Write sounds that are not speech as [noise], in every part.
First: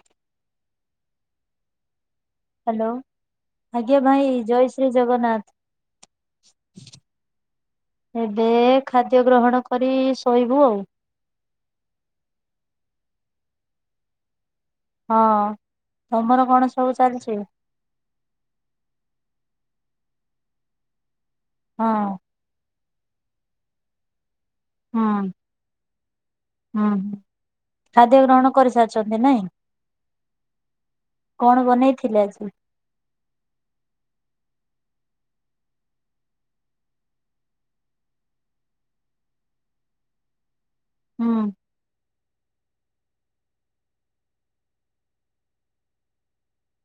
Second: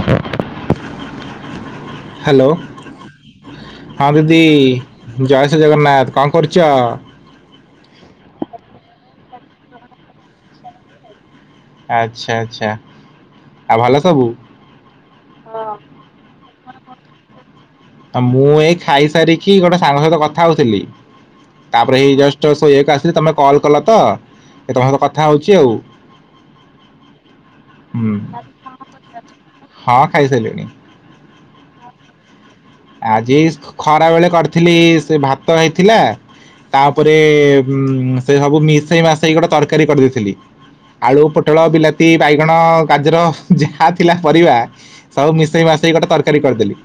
[inaudible] Hello ଆଜ୍ଞା ହଁ ଭାଇ ଦିଦି ଶ୍ରୀ ଜଗନ୍ନାଥ ଜୟ ଶ୍ରୀ ଜଗନ୍ନାଥ କଣ କରୁଛ? ଏବେ ଖାଦ୍ୟ ଗ୍ରହଣ କରି ଶୋଇବୁ ଅଉ। ଆଛା ଆଛା ଆଉ ଭଲ ସବୁ? ହଁ ତମର କଣ ସବୁ ଚାଲିଛି ମୁଁ ଏଇ ଖାଇସାରିକି ଗୋଟେ ସାଙ୍ଗ ସହିତ କଥା ହଉଥିଲି ହଁ ତାପରେ ଏଇ ଜଷ୍ଟ ଶୋଇଆକୁ ଆସିଲି ତମେ କଲ୍ କଲ ତ ଏ ତମ ସହ କଥା ହୁଁ ହେଉଛି ଆଉ। ହୁଁ [inaudible] ହୁଁ ଖାଦ୍ୟ ଗ୍ରହଣ କରିସାରିଛନ୍ତି ନାଇଁ ହଁ ଖାଇ ସାରିଲଣି। କଣ ବନେଇଥିଲେ ଆଜି? ଆଜି ଖରା ବେଳେ କରିଥିଲି ସେ ଭାତ ହେଇଥିଲା ତାପରେ ଉ ସେ ସବୁ ମିଶେଇ ମାସେଇ ଗୋଟେ ତରକାରୀ କରିଦେଇଥିଲି। ଆଳୁ ହୁଁ ପୋଟଳ ବିଲାତି ବାଇଗଣ ଗାଜର ଯାହା ଥିଲା ପରିବା ସବୁ ମିଶେଇ ମାସେଇ ଗୋଟେ ତରକାରୀ କରିଦେଲି।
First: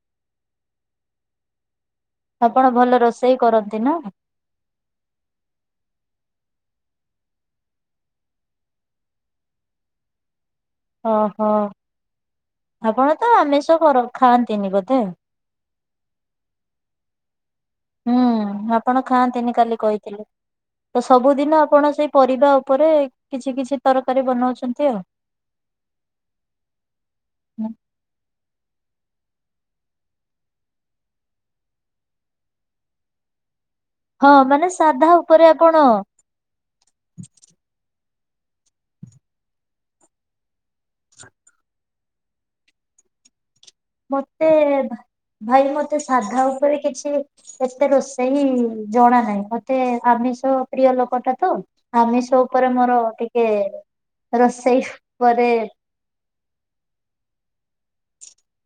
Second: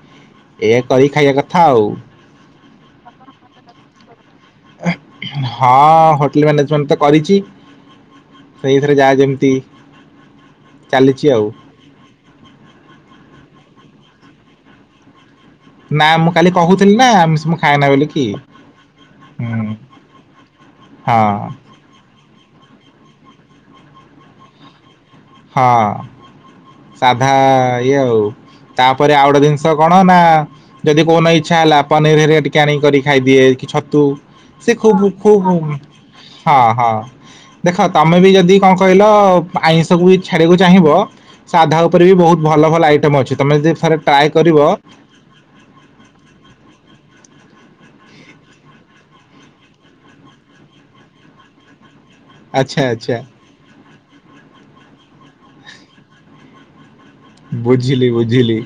ଏଇଆ କରି ଖାଇବା କଥା ଆଉ। ଆପଣ ଭଲ ରୋଷେଇ କରନ୍ତି ନା? ହଁ ହୋଟେଲ ମ୍ୟାନେଜମେଣ୍ଟ ତ କରିଛି ସେଇଥିରେ ଯାହା ଯେମିତି ଚାଲିଚି ଆଉ। ଓହୋ ଆପଣ ତ ଆମିଷ କର ଖାଆନ୍ତିନି ବୋଧେ? ନା ମୁଁ କାଲି କହୁଥିଲି ନା ଆମିଷ ମୁଁ ଖା ହୁଁ ଆପଣ ଖାଆନ୍ତିନି କାଲି କହିଥିଲେ ତ ହଁ ସବୁଦିନ ଆପଣ ସେଇ ପରିବା ଉପରେ କିଛି କିଛି ତରକାରୀ ବନାଉଛନ୍ତି ଆଉ। ହଁ ସାଧା ଇଏ ଆଉ ତାପରେ ଆଉ ଗୋଟେ ଜିନିଷ କଣ ନା ଯଦି କୋଉଦିନ ଇଚ୍ଛା ହେଲା ପନିରି ଅରିକା ଟିକେ ଆଣିକି ଖାଇଦିଏ, କିଛ ଛ ତୁ ହଁ ମାନେ ସେ ସାଧା ଖୁବ ଖୁବ ଉପରେ ହୁଏ ଆପଣ ହଁ ହଁ ଦେଖ ତମେ ବି ଯଦି କଣ କହିଲ ଆଇଁଷକୁ ବି ଛାଡିକକୁ ଚାହିଁବ ସାଧା ଉପରେ ବି ବହୁତ୍ ଭଲ ଭଲ ଆଇଟମ ଅଛି, ତମେ ଯଦି ଥରେ ଟ୍ରାଏ ମତେ କରିବ ଭାଇ ମତେ ସାଧା ଉପରେ କିଛି ଏତେ ରୋଷେଇ ଜଣା ନାହିଁ, ମତେ ଆମିଷ ପ୍ରିୟ ଲୋକଟା ତ ଆମିଷ ସ ଉପରେ ଆଚ୍ଛା ମୋର ଆଚ୍ଛା ଟିକେ ରୋଷେଇ ପରେ ବୁଝିଲି ବୁଝିଲି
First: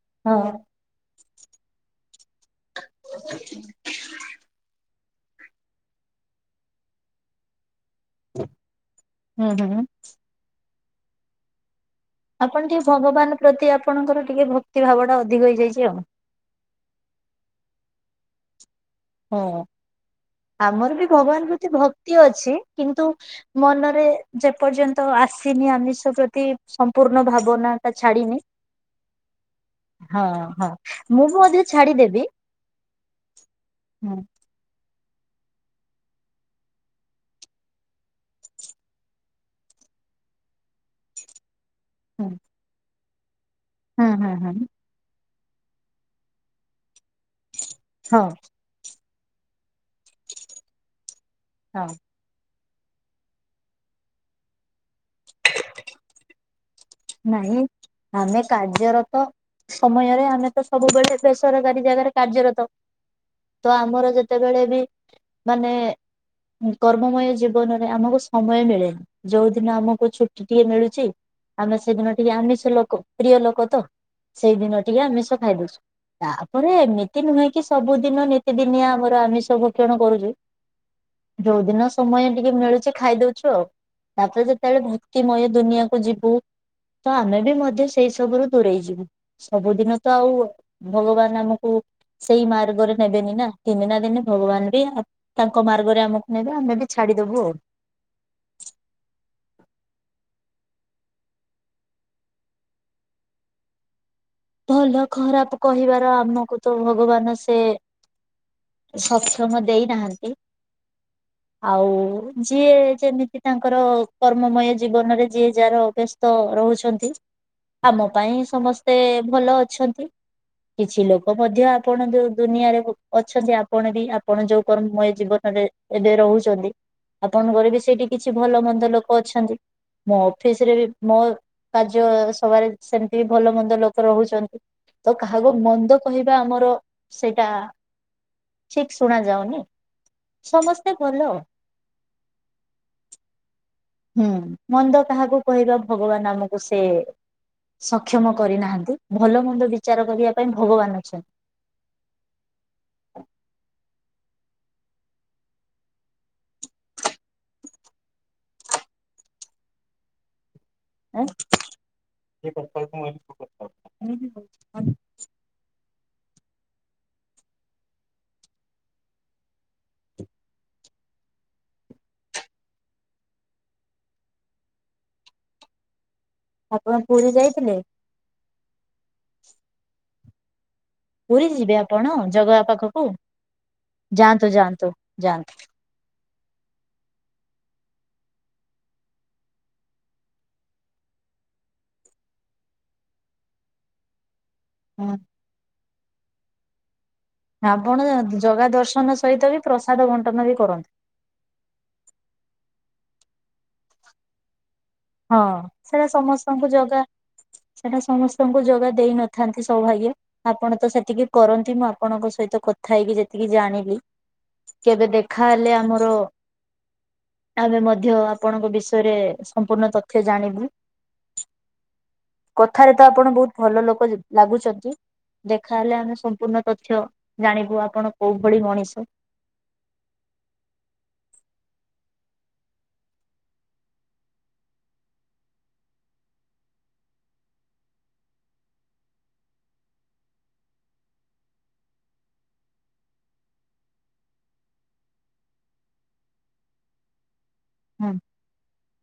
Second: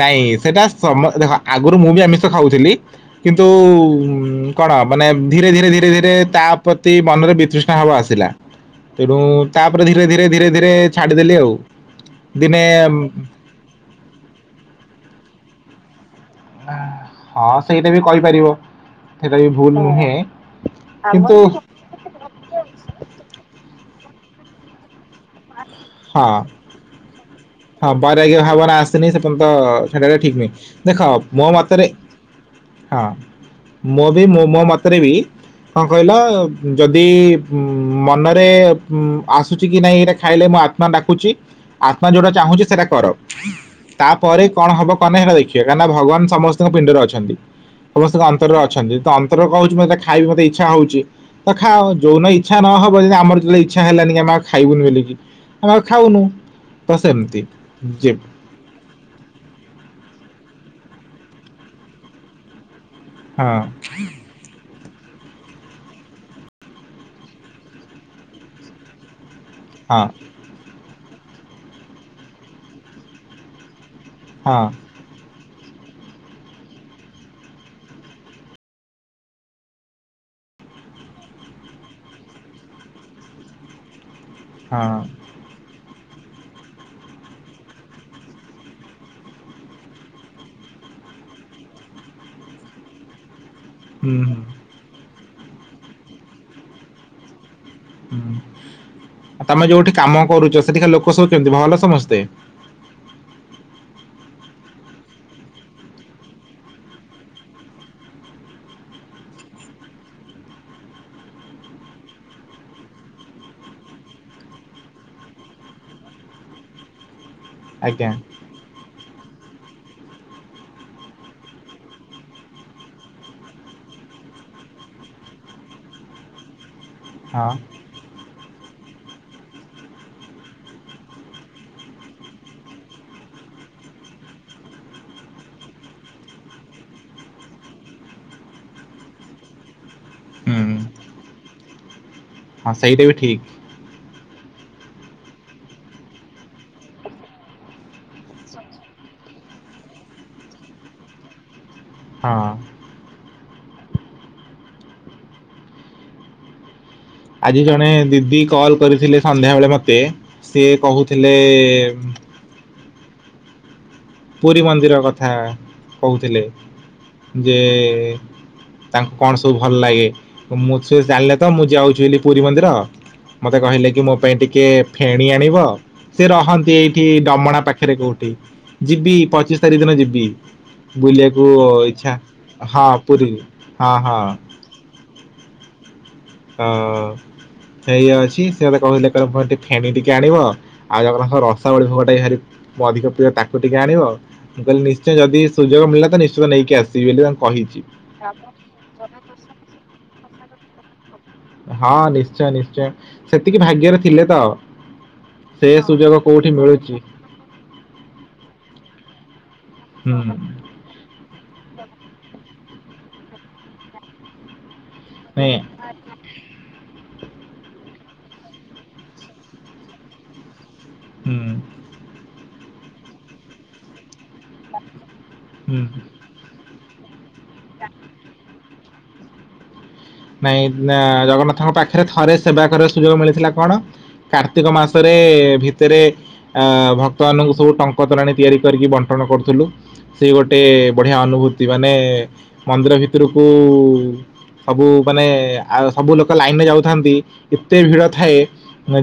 ନାଇଁ ହଁ ସେଟା ସମ ଦେଖ ଆଗରୁ ମୁଁ ବି ଆମିଷ ତ ଖାଉଥିଲି କିନ୍ତୁ କଣ ମାନେ ଧୀରେ ଧୀରେ ଧୀରେ ଧୀରେ ତା ପ୍ରତି ମନରେ ବିତୃଷ୍ଣା ଭାବ ଆସେ। ଥିଲା ତେଣୁ ହୁଁ ତାପରେ ହୁଁ ଧୀରେ ଧୀରେ ଧୀରେ ଧୀରେ ଛାଡିଦେଲି ଆଉ। ଦିନେ ଆପଣ ଟିକେ ଉଁ, ଭଗବାନ ପ୍ରତି ଆପଣଙ୍କର ଟିକେ ଭକ୍ତି ଭାବ ଟା ଅଧିକ ହେଇଯାଇଛି ଆଉ। ନାଁ ହଁ ସେଇଟା ବି କହିପାରିବ। ସେଟା ବି ହଁ ଭୁଲ ନୁହେଁ କିନ୍ତୁ ତୀୟ ଅଛି କିନ୍ତୁ ମନରେ ଯେପର୍ଯ୍ୟନ୍ତ ଆସିନି ଆମିଷ ହଁ ପ୍ରତି ସମ୍ପୂର୍ଣ୍ଣ ଭାବନା ଟା ଛାଡିିନି ସିନି ସେପର୍ଯ୍ୟନ୍ତ ସେଟା ତ ଠିକ ନୁହଁ ହଁ ଦେଖ ମୁଁ ମୋ ମଧ୍ୟ ମତରେ ଛାଡିଦେବି ହଁ ମୁଁ ହୁଁ ବି ମୁ ମୋ ମତରେ ବି କଣ କହିଲ ଯଦି ଉଁ ମନରେ ଉଁ ଆସୁଛି କି ନାଇଁ ଏଇଟା ଖାଇଲେ ମୋ ଆତ୍ମା ଡାକୁଛି ଆତ୍ମା ହୁଁ ଯୋଉଟା ଚାହୁଁଛି ସେଇଟା କର। ହୁଁ ହୁଁ ତାପରେ ହୁଁ କଣ ହବ କଣ ନାହିଁ ଦେଖିବା କାହିଁକିନା ଭଗବାନ ସମସ୍ତଙ୍କ ପିଣ୍ଡରେ ଅଛନ୍ତି, ସମସ୍ତଙ୍କ ହଁ ଅନ୍ତରରେ ଅ ଅଛନ୍ତି ତ ଅନ୍ତର କହୁଛି ମତେ ଖାଇବି ମତେ ଇଚ୍ଛା ହଉଛି ତ ଖା ହଁ ଯୋଉନ୍ ଇଁ ଇଚ୍ଛା ନ ହବ ଯେମିତି ଆମର ଯେତେବେଳେ ଇଚ୍ଛା ହେଲାନି ଆମେ ଆଉ ଖାଇବୁନି ବୋଲି କି। ଠେ। ଆମେ ଆଉ ଖାଉନୁ। ସେମିତି ନାଇଁ ଯେ ଆମେ କାର୍ଯ୍ୟରତ ସମୟରେ ଆମେ ତ ସବୁବେଳେ ବେସରକାରୀ ଜାଗାରେ କାର୍ଯ୍ୟରତ। ହଁ ତ ଆମର ଯେ ସେତେବେଳେ ବି ମାନେ କର୍ମମୟ ଜୀବନରେ ଆମକୁ ସମୟ ମିଳେନି। ଯୋଉ ଦିନ ହଁ। ଆମକୁ ଛୁଟି ଟିକେ ମିଳୁଛି ଆମେ ସେଦିନ ଟିକେ ଆମିଷ ଲୋକ ପ୍ରିୟ ଲୋକ ତ ହଁ ସେଇଦିନ ଟିକେ ଆମିଷ ଖାଇଦଉଛୁ। ତାପରେ ଏମିତି ନୁହେଁ କି ସବୁଦିନ ନିତିଦିନିଆ ଆମର ଆମିଷ ଭକ୍ଷଣ କରୁଛୁ। ଯୋଉଦିନ ସମୟ ଟିକେ ମିଳୁଛି ଖାଇଦଉଛୁ ଆଉ ତାପରେ ଯଦ୍ ସେତେବେଳେ ହଁ ଭକ୍ତିମୟ ଦୁନିଆକୁ ଯିବୁ ତ ଆମେ ବି ମଧ୍ୟ ସେଇ ସବୁୁରୁ ଦୂରେଇ ଯିବୁ। ସବୁଦିନ ତ ଆଉ ଭଗବାନ ଆମକୁ ସେଇ ମାର୍ଗରେ ନେବେନି ନା। ଦିନେ ନା ହୁଁ ଦିନେ ହୁଁ ଭଗବାନ ବି ତାଙ୍କ ମାର୍ଗରେ ଆମକୁ ନେବେ ଆମେ ବି ଛାଡିଦବୁ ଆଉ। ତମେ ଯୋଉଠି କାମ କରୁଛ ସେଠିକା ଲୋକ ସବୁ କେମିତି ଭଲ ସମସ୍ତେ? ଭଲ ଖରାପ କହିବାର ଆମକୁ ତ ଭଗବାନ ସେ ସକ୍ଷମ ଦେଇନାହାନ୍ତି। ଆଉ ଯିଏ ଯେମିତି ତାଙ୍କର କର୍ମମୟ ଜୀବନରେ ଯିଏ ଯାହାର ବେଶ୍ ସ୍ତ ରହୁଛନ୍ତି, ଆଜ୍ଞା ଆମ ପାଇଁ ସମସ୍ତେ ଭଲ ଅଛନ୍ତି। କିଛି ଲୋକ ମଧ୍ୟ ଆପଣ ଯୋଉ ଦୁନିଆରେ ଅଛନ୍ତି, ଆପଣ ବି ଆପଣ ଯୋଉ କର୍ମମୟ ଜୀବନରେ ଏବେ ରହୁଚନ୍ତି, ହଁ ଆପଣଙ୍କ ଘରେ ବି ସେଇଠି କିଛି ଭଲ ମନ୍ଦ ଲୋକ ଅଛନ୍ତି। ମୋ ଅଫିସ୍ ରେ ବି ମୋ କାର୍ଯ୍ୟ ସବାରେ ସେମ୍ତି ବି ଭଲ ମନ୍ଦ ଲୋକ୍ ରହୁଚନ୍ତି ତ କାହାକୁ ମନ୍ଦ କହିବା ଆମର ସେଇଟା ଠିକ୍ ଶୁଣା ଯାଉନି, ହୁଁ ସମସ୍ତେ ଭଲ ଆଉ। ହଁ ସେଇଟା ବି ଠିକ୍। ହୁଁ ମନ୍ଦ କାହାକୁ କହିବା, ଭଗବାନ୍ ଆମୁକୁ ସେ ସକ୍ଷମ କରିନାହାନ୍ତି, ଭଲମନ୍ଦ ବିଚାର କରିବା ପାଇଁ ଭଗବାନ୍ ଅଛନ୍ତି। ହଁ। ଆଜି ଜଣେ ଦିଦି କଲ୍ କରିଥିଲେ ସନ୍ଧ୍ୟାବେଳେ ମତେ, ସିଏ କହୁଥିଲେ [inaudible] ପୁରୀ ହଉଛି। ମନ୍ଦିର କଥା କହୁଥିଲେ, ଯେ ତାଙ୍କୁ କଣ ସବୁ ଭଲ୍ ଲାଗେ, ମୁଁ ସେ ଜାଣିଲେ ତ ମୁଁ ଯାଉଛି ବେଲି ପୁରୀ ମନ୍ଦିର। ମତେ କହିଲେ କି ମୋ ପାଇଁ ଟିକେ ଫେଣି ଆଣିବ। ସେ ରହନ୍ତି ଆପଣ ଏଇଠି ପୁରୀ ଡମଣା ଯାଇଥିଲେ? ପାଖେରେ କୋଉଠି, ଯିବି ପଚିଶ୍ ତାରିଖ ଦିନ ଯିବି। ପୁରୀ ବୁଲିଆକୁ ଯିବେ ଆପଣ ଇଛା, ଜଗା ହଁ ପାଖକୁ ପୁରୀ ହଁ-ହଁ [unintelligible] ଯାଆନ୍ତୁ। [unintelligible] ଅ ସେଇ ଅଛି, ସେ ମତେ କହୁଥିଲେ କହିଲେ ଫେଣି ଟିକେ ଆଣିବ। ଆଉ ଜଗନ୍ନାଥଙ୍କ ରସାବଳି ଭୋଗଟା ବି ଭାରି ଅଧିକ ପ୍ରିୟ ତାକୁ ଟିକେ ଆଣିବ। ମୁଁ କହିଲେ ନିଶ୍ଚୟ ଯଦି ସୁଯୋଗ ମିଳିଲା ତ ନିଶ୍ଚିନ୍ତ ନେଇକି ଆସିବି ବେଲି ତାଙ୍କୁ କହିଛି। ଆପଣ ଜଗା ଦର୍ଶନ ସହିତ ବି ପ୍ରସାଦ ବଣ୍ଟନ ବି କରନ୍ତି। ହଁ ନିଶ୍ଚୟ-ନିଶ୍ଚୟ, ସେତିକି ଭାଗ୍ୟରେ ଥିଲେ ତ। ହଁ ସେ ସେଟା ସୁଯୋଗ କୋଉଠି ସମସ୍ତଙ୍କୁ ମିଳୁଛି ଜଗା ସେଟା ସମସ୍ତଙ୍କୁ ଜଗା ଦେଇନଥାନ୍ତି ସୌଭାଗ୍ୟ। ହୁଁ ଆପଣ ତ ସେତିକି କରନ୍ତି, ମୁଁ ଆପଣଙ୍କ ସହିତ କଥା ହେଇକି ଯେତିକି ଜାଣିଲି, କେବେ ଦେ ଖା ନାଇଁ ହେଲେ ଆମର ଆମେ ମଧ୍ୟ ଆପଣଙ୍କ ବିଷୟରେ ସ ମ୍ପୂର୍ଣ୍ଣ ତଥ୍ୟ ଜାଣିବୁ। ହୁଁ। କଥାରେ ତ ଆପଣ ବହୁତ୍ ଭଲ ଲୋକ ଲାଗୁଚନ୍ତି, ହୁଁ। ଦେଖାହେଲେ ଆମେ ସମ୍ପୂର୍ଣ୍ଣ ତଥ୍ୟ ଜାଣିବୁ ଆପଣ କୋଉ ଭଳି ମଣିଷ। ନାଇଁ ଜଗନ୍ନାଥଙ୍କ ପାଖେରେ ଥରେ ସେବା କରିବାର ସୁଯୋଗ ମିଳିଥିଲା କଣ କାର୍ତ୍ତିକ ମାସରେ ଭିତେରେ ଆ ଭକ୍ତ ମାନଙ୍କୁ ସବୁ ଟଙ୍କ ତୋରାଣି ତିଆରି କରିକି ବଣ୍ଟନ କରୁଥିଲୁ। ସେ ଗୋଟେ ବଢ଼ିଆ ଅନୁଭୂତି ମାନେ ମନ୍ଦିର ଭିତୁରୁକୁ ସବୁ ମାନେ ଆ ସବୁ ଲୋକ ଲାଇନ୍ ରେ ଯାଉଥାନ୍ତି, ଏତେ ଭିଡ ଥାଏ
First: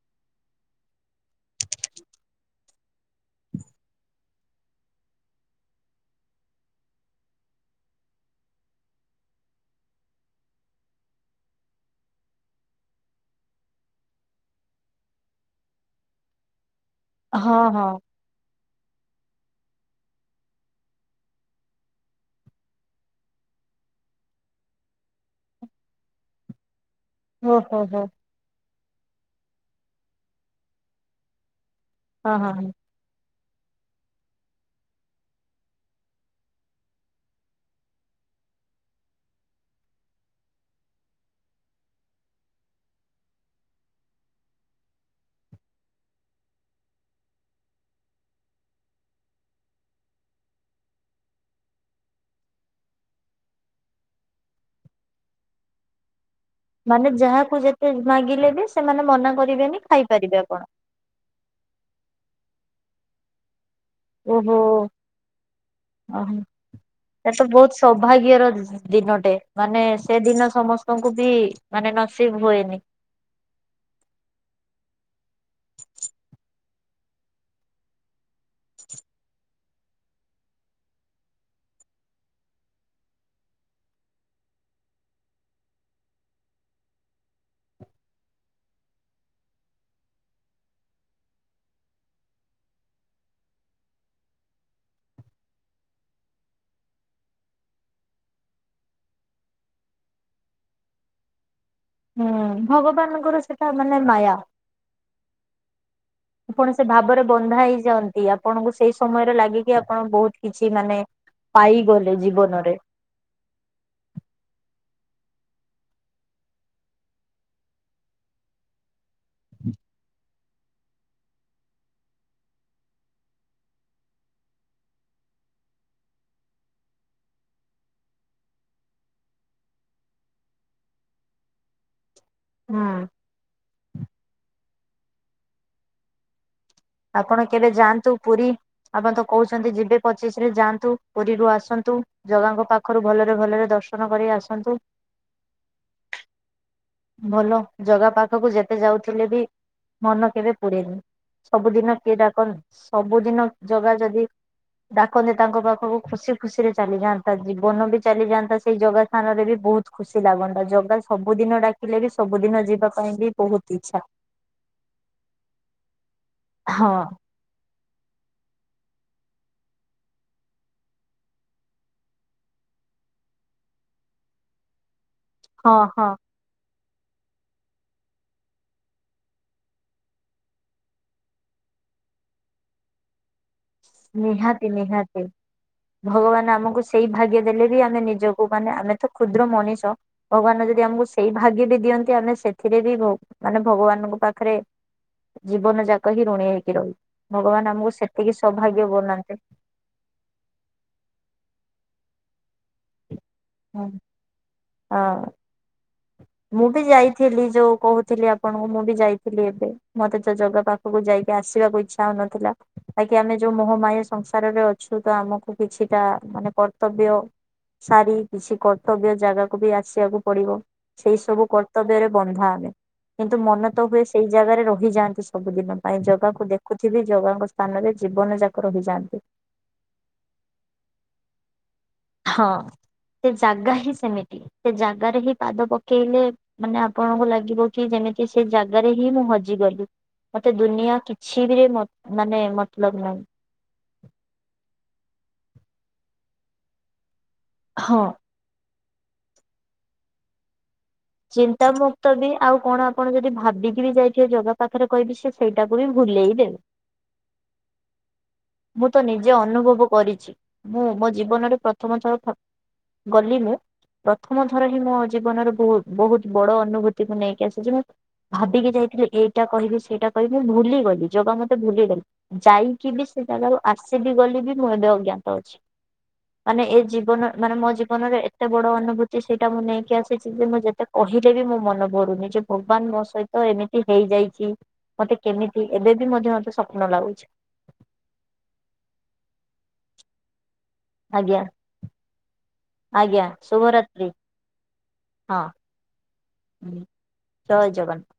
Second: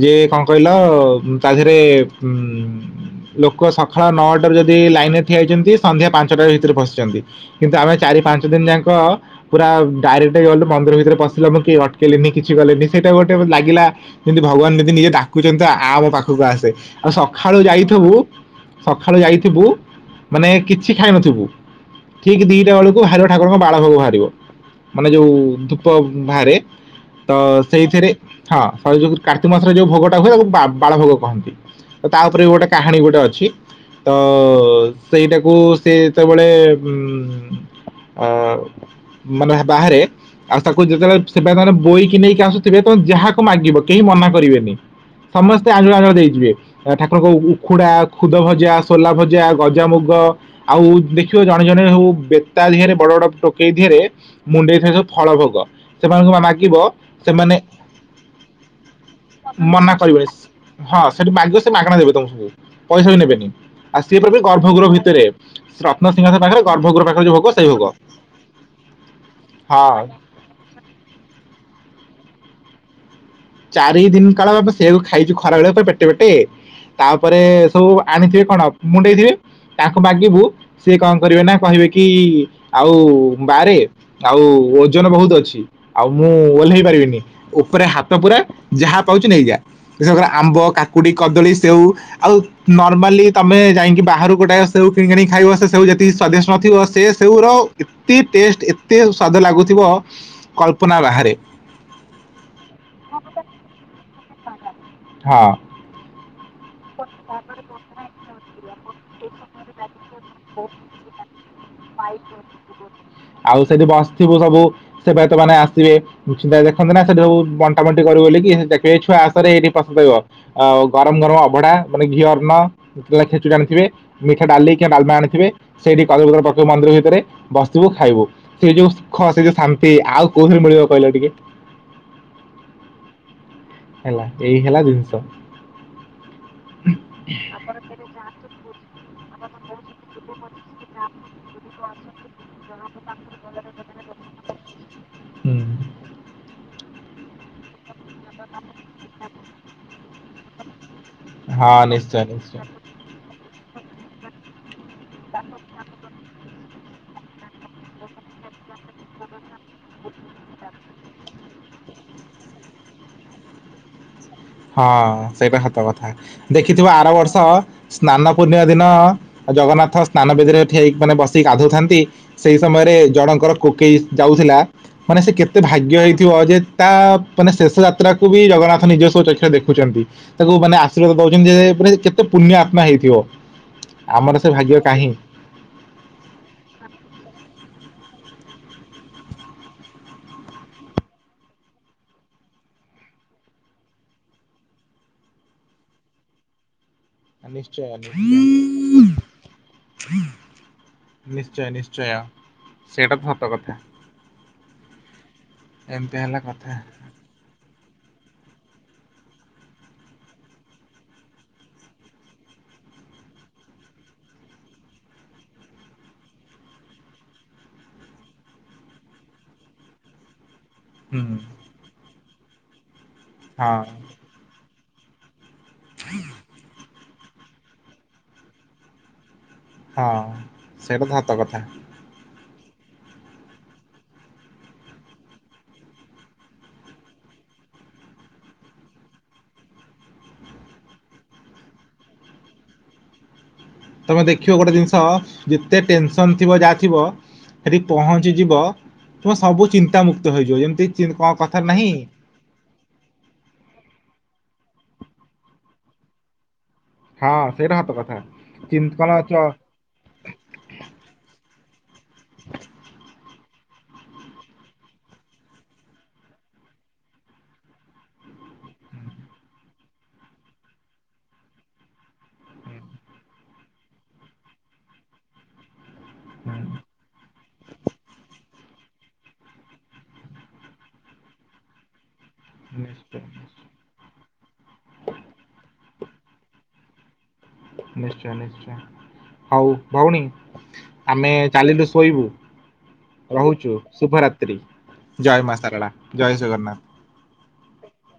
ଯେ କଣ କହିଲ ତା ଧେରେ ଉଁ ଲୋକ ସଖାଳ ନଅଟାରୁ ଯଦି ଲାଇନ୍ ରେ ଠିଆ ହେଇଚନ୍ତି, ସନ୍ଧ୍ୟା ପାଞ୍ଚଟାରେ ଭିତରେ ପସିଚନ୍ତି। କିନ୍ତୁ ଆମେ ଚାରି ପାଞ୍ଚ ଦିନ ଯାଙ୍କ ପୁରା ଡାଇରେକ୍ଟ ଗଲୁ ମନ୍ଦିର ଭିତେରେ ପଶିଲୁ ଆମକୁ କେହି ଅଟକେଇଲେନି କିଛି କଲେନି, ସେଇଟା ଗୋଟେ ମତେ ଲାଗିଲା ଯେନ୍ତି ଭଗବାନ୍ [unintelligible] ନିଜେ ଡାକୁଚନ୍ତି ଆ ମୋ ପାଖକୁ ଆସେ, ଆଉ ସଖାଳୁ ହଁ ହଁ ଯାଇଥବୁ ସଖାଳୁ ଯାଇଥିବୁ, ମାନେ କିଛି ଖାଇ ନଥିବୁ ଠିକ୍ ଦିଟା ବେଳୁକୁ ବାହାରିବ ଠାକୁରଙ୍କ ବାଳଭୋଗ ଭାରିବ, ମାନେ ଯୋଉ ଧୂପ ବାହାରେ, ତ ଓହୋ ହୋ ହଁ ସେଇଥେରେ ହଁ ହେଇ ଯୋଗୁ କାର୍ତିକ ମାସରେ ଯୋଉ ଭୋଗଟା ହୁଏ ତାକୁ ବା ବାଳ ଭୋଗ କହନ୍ତି। ତ ତା ଉପରେ ବି ହଁ ହଁ ଗୋଟେ କାହାଣୀ ଗୋଟେ ଅଛି। ତ ସେଇଟାକୁ ସେ ଯେତବେଳେ ଉ ଅ ମାନେ ବାହାରେ। ଆଉ ତାକୁ ଯେତେବେଳେ ସେ ପାଇକ ମାନେ ବୋହିକି ନେଇକି ଆସୁଥିବେ ତମେ ଯାହାକୁ ମାଗିବ କେହି ମନା କରିବେନି। ସମସ୍ତେ ଆଞ୍ଜୁଳା ଆଞ୍ଜୁଳା ଦେଇଯିବେ। ଠାକୁରଙ୍କ ଉଖୁଡା ଖୁଦ ଭଜା ସୋଲା ଭଜା ଗଜାମୁଗ। ଆଉ ଦେଖିବ ଜଣେ ଜଣେ ସବୁ ବେତା ଦିହେରେ ବଡ ବଡ ଟୋକେଇ ଦିହେରେ ମୁଣ୍ଡେଇ ଥିବେ ସବୁ। ଫଳ ଭୋଗ ସେମାନଙ୍କୁ ମା ମା ମାନେ ଯାହାକୁ ଯେତେ ମାଗିଲେ ବି ସେମାନେ ମନା କରିବେନି ମନା କରିବେନି ଖାଇପାରିବେ ଆପଣ। ହଁ ସେଠି ମାଗିବ ସେ ମାଗଣା ଦେବେ ତମୁକୁ ପଇସା ବି ନେବେନି। ଆଉ ସିଏ ପୁରାପୁରି ଓହୋ। ଗର୍ଭଗୃହ ଭିତରେ ରତ୍ନସିଂହାସ ପାଖରେ ଗର୍ଭଗୃହ ପାଖରେ ଯୋଉ ଭୋଗ ସେଇ ଭୋଗ। ଦିଅର ଦି ଦି ଦିନଟେ ମାନେ ହଁ ସେଦିନ ସମସ୍ତଙ୍କୁ ବି ମାନେ ନସିିବ୍ ହୁଏନି। ଚାରି ଦିନ୍ କାଳ ଆମ ସେଇଆକୁ ଖାଇଚୁ ଖରା ବେଳେ ପୁରା ପେଟେ ପେଟେ। ତାପରେ ସବୁ ଆଣିଥିବେ କଣ ମୁଣ୍ଡେଇଥିବେ। ତାଙ୍କୁ ମାଗିବୁ ସିଏ କଣ କରିବେ ନା କହିବେ କି ଆଉ ବାରେ। ଆଉ ଓଜନ ବହୁତୁ ଅଛି ଆଉ ମୁଁ ଓହ୍ଲେଇ ପାରିବିନି ଉପରେ ହା ତ ପୁରା ଯାହା ପାଉଚୁ ନେଇଯା ବିଶ୍ୱାସ କର ଆମ୍ବ କାକୁଡି କଦଳୀ ସେଉ। ଆଉ ନର୍ମାଲି ତମେ ଯାଇଁକି ବାହାରୁ ଗୋଟାଏ ସେଉ କିଣିକି ଆଣିକି ଖାଇବ ସେ ସେଉ ଯେତିକି ସ୍ଵାଦିଷ୍ଟ୍ ନଥିବ ସେ ସେଉ ର ଏତେ ଟେଷ୍ଟ ଏତେ ସ୍ଵାଦ ଲାଗୁଥିବ କଳ୍ପନା ବାହାରେ। ହୁଁ ଭଗବାନଙ୍କର ସେଟା ମାନେ ମାୟା। ହଁ। ଆପଣ ସେ ଭାବରେ ବନ୍ଧା ହେଇଯାଆନ୍ତି ଆପଣଙ୍କୁ ସେଇ ସମୟରେ ଲାଗେକି ଆପଣ ବହୁତ୍ କିଛି ମାନେ। ପାଇଗଲେ ଜୀବନରେ। ଆଉ ସେଠି ବସଥିବୁ ସବୁ। ସେବାୟକ ମାନେ ଆସିବେ ନିଶ୍ଚିନ୍ତା ଦେଖନ୍ନ୍ତି ନା ସେଠେ ଯୋଉ ବଣ୍ଟା ବଣ୍ଟି କରୁ ବୋଲିକି [unintelligible] ଦେ ଏ ଛୁଆ ଆସରେ ଏଇଠି ପ୍ରସାଦ କରିବ ଆଉ ଗରମ୍ ଗରମ୍ ଅଭଢା ମାନେ ଘିଅ ଅର୍ଣ୍ଣ। ଖେଚୁଡା ଖେଚୁଡ଼ି ଅଣିଥିବେ। ମିଠା ଡାଲି କିମ୍ବା ଡାଲ୍ମା ଆଣିଥିବେ ସେଇଠି କଦଳିପତର ପକେଇବୁ ମନ୍ଦିର ଭିତେରେ ବସ୍ଥିବୁ ଖାଇବୁ। ସେ ଯୋଉ ସୁଖ ସେ ଯୋଉ ଶାନ୍ତି ଆଉ କୋଉଥିରେ ମିଳିବ କହିଲ ଟିକେ। ହୁଁ। ହେଲା ଏଇ ହେଲା ଜିନଷ। ଆପଣ କେବେ ଯାଆନ୍ତୁ ପୁରୀ। ଆପଣ ତ କହୁଛନ୍ତି ଯିବେ ପଚିଶ ରେ ଯାଆନ୍ତୁ ପୁରୀରୁୁ ଆସନ୍ତୁ। ଜଗାଙ୍କ ପାଖରୁ ଭଲରେ ଭଲରେ ଦର୍ଶନ କରି ଆସନ୍ତୁ। ହୁଁ। ଭଲ ଜଗା ପାଖକୁ ଯେତେ ଯାଉଥିଲେ ବି ମନ କେବେ ପୁରେନି। ହଁ ସବୁଦିନ କିଏ ନିଶ୍ଚୟ ଡାକନ୍। ନିଶ୍ଚୟ ସବୁଦିନ ଜଗା ଯଦି ଡାକନ୍ତି ତାଙ୍କ ପାଖକୁ ଖୁସି ଖୁସିରେ ଚାଲିଯାନ୍ତା ଜୀବନ ବି ଚାଲିଯାନ୍ତା ସେଇ ଜଗା ସ୍ଥାନରେ ବି ବହୁତ୍ ଖୁସି ଲାଗନ୍ତା ଜଗା ସବୁଦିନ ଡା କିଲେ ବି ସବୁଦିନ ଯିବା ପାଇଁ ବି ବହୁତ ଇଛା। ହଁ ସେଇଟା ସତ କଥା ଦେଖିଥିବ ହଁ ଆର ବର୍ଷ। ସ୍ନାନ ପୂର୍ଣ୍ଣିମା ଦିନ ଜଗନ୍ନାଥ ସ୍ନାନ ବେଦିରେ ଠିଆ ହେଇକ୍ ମାନେ ବସିକି ଗାଧଉଥାନ୍ତି। ସେଇ ସମୟରେ ଜଣଙ୍କର କୋକେଇ ଯାଉଥିଲା ମାନେ ସେ କେ ତେ ହଁ ଭାଗ୍ୟ ହଁ ହେଇଥିବ ଯେ ତା ମାନେ ଶେଷ ଯାତ୍ରାକୁୁ ବି ଜଗନ୍ନାଥ ନିଜସ୍ୱ ଚ ଦେଖୁଛନ୍ତି ତାକୁ ମାନେ ଆଶୀର୍ବାଦ ଦଉଛନ୍ତି ଯେ ମାନ କେତେ ପୁଣ୍ୟ ଆତ୍ମା ହେଇଥିବ। ଆମର ସେ ନିହାତି ଭାଗ୍ୟ କାହିଁ? ନିହାତି ଭଗବାନ ଆମକୁ ସେଇ ଭାଗ୍ୟ ଦେଲେ ବି ଆମେ ନିଜକୁ ମାନେ ଆମେ ତ କ୍ଷୁଦ୍ର ମଣିଷ ଭଗବାନ ଯଦି ଆମକୁ ସେଇ ଭାଗ୍ୟ ବି ଦିଅନ୍ତି ଆମେ ସେଥିରେ ବି ଭ ମାନେ ଭଗବାନଙ୍କ ପାଖରେ ଜୀବନ ଯାକ ହି ଋଣୀ ହେଇକି ରହିବୁ ଭଗବାନ ନିଶ୍ଚୟ ଆମକୁ ସେତିକି ନିଶ୍ଚୟ ସୌଭାଗ୍ୟ ବନାନ୍ତେ ନିଶ୍ଚୟ ନିଶ୍ଚୟ। ସେଇଟା ତ ହତ କଥା। ହଁ ଏମିତି ହେଲା ମୁଁ କଥା ବି ଯାଇ ଥିଲି ଯୋଉ କହୁଥିଲି ଆପଣଙ୍କୁ ମୁଁ ବି ଯାଇଥିଲି ଏବେ ମତେ ଯୋଉ ଜାଗା ପାଖକୁ ଯାଇକି ଆସିବାକୁ ଇଚ୍ଛା ଚାହୁନଥିଲା। ବାକି ଆମେ ଯୋଉ ମୋହମାୟ ସଂସାରରେ ଅଛୁ ତ ଆମକୁ କିଛିଟା ମାନେ କର୍ତ୍ତବ୍ୟ ସାରି କିଛି କର୍ତ୍ତବ୍ୟ ଜାଗାକୁ ବି ଆସିବାକୁ ପଡ଼ିବ। ସେଇ ହୁଁ ସବୁ କର୍ତ୍ତବ୍ୟରେ ବନ୍ଧା ଆମେ କିନ୍ତୁ ମନ ହଁ ତ ହୁଏ ସେଇ ଜାଗାରେ ରହିଯାଆନ୍ତି। ସବୁ ଦିନ ପାଇଁ ଜଗାକୁ ଦେଖୁଥିବି ଜଗାଙ୍କ ସ୍ଥାନରେ ଜୀବନ ଯାକ ରହିଯାଆନ୍ତି। ହଁ ସେଇଟା ତ ସତ କଥା। ହଁ ସେ ଜାଗା ହିଁ ସେମିତି ସେ ଜାଗାରେ ହିଁ ପାଦ ପକେଇଲେ ମାନେ ଆପଣଙ୍କୁ ଲାଗିବ କି ଯେମିତି ସେ ଜାଗାରେ ହିଁ ମୁଁ ହଜିଗଲି। ମତେ ଦୁନିଆ କିଛି ବି ରେ ମ ମାନେ ମତଲଵ୍ ନାହିଁ। ତମେ ଦେଖିବ ଗୋଟେ ଜିନିଷ ଯେତେ ଟେନସନ୍ ଥିବ ଯାହା ଥିବ ସେଠି ହଁ। ପହ ଞ୍ଚିଯିବ ତୁମେ ସବୁ ଚିନ୍ତା ମୁୁକ୍ତ ହେଇଯିବ ଯେମତି ଚିନ୍ତାମୁକ୍ତ ବି ଆଉ କଣ ଆପଣ ଯଦି ଭାବିକି ବି ଯାଇଥିବେ ଜଗା ପାଖରେ କହିବି ସେ ସେଇଟାକୁ ବି ଭୁଲେଇ ଦେବେ ହଁ ସେଇଟା ସତ କଥା। ମୁଁ ଚିନ୍ତ ତ କଣ ନିଜେ ଚ ହୁଁ ଅନୁଭବ କରିଛି ମୁଁ ମୋ ଜୀବନରେ ପ୍ରଥମ ଥର ଫ ଗଲି ମୁଁ ପ୍ରଥମ ଥର ହିଁ ମୋ ଜୀବନରେ ବହୁ ବହୁତ ବଡ଼ ଅନୁଭୂତିକୁ ନେଇକି ଆସିଛି ମୁଁ ଭାବିକି ଯାଇଥିଲି ଏଇଟା କହିବି ସେଇଟା କହିବି ମୁଁ ଭୁଲିଗଲି ଜଗା ମତେ ଭୁଲେଇ ଦେଲା। ଯାଇକି ବିସ୍ ସେ ଜାଗାରୁ ଆସିବି ଗଲି ବି ମୁଁ ଏବେ ଅଜ୍ଞାତ ଅଛି ମାନେ ଏ ଜୀବନ ମାନେ ମୋ ଜୀବନରେ ଏତେ ବଡ଼ ଅନୁଭୂତି ସେଇଟା ମୁଁ ନେଇକି ଆସିଛି ଯେ ମୁଁ ଯେତେ କହିଲେ ବି ମୋ ମନ ଭରୁନି ଯେ ଭଗବାନ ମୋ ନିଶ୍ଚୟ ସହିତ ଏମିତି ହେଇଯାଇଛି ମତେ କେମିତି ଏବେ ବି ମଧ୍ୟ ମତେ ସ୍ୱପ୍ନ ଲାଗୁଛି। ନିଶ୍ଚୟ ନିଶ୍ଚୟ ହଉ ଭଉଣୀ ଆମେ ଆଜ୍ଞା ଚାଲିଲୁ ଶୋଇବୁ ରହୁଛୁ ଶୁଭରାତ୍ରି ହଁ ଜୟ ମା ସାରଳା ଜୟ ଜଗନ୍ନାଥ। ଜୟ ଜଗନ୍ନା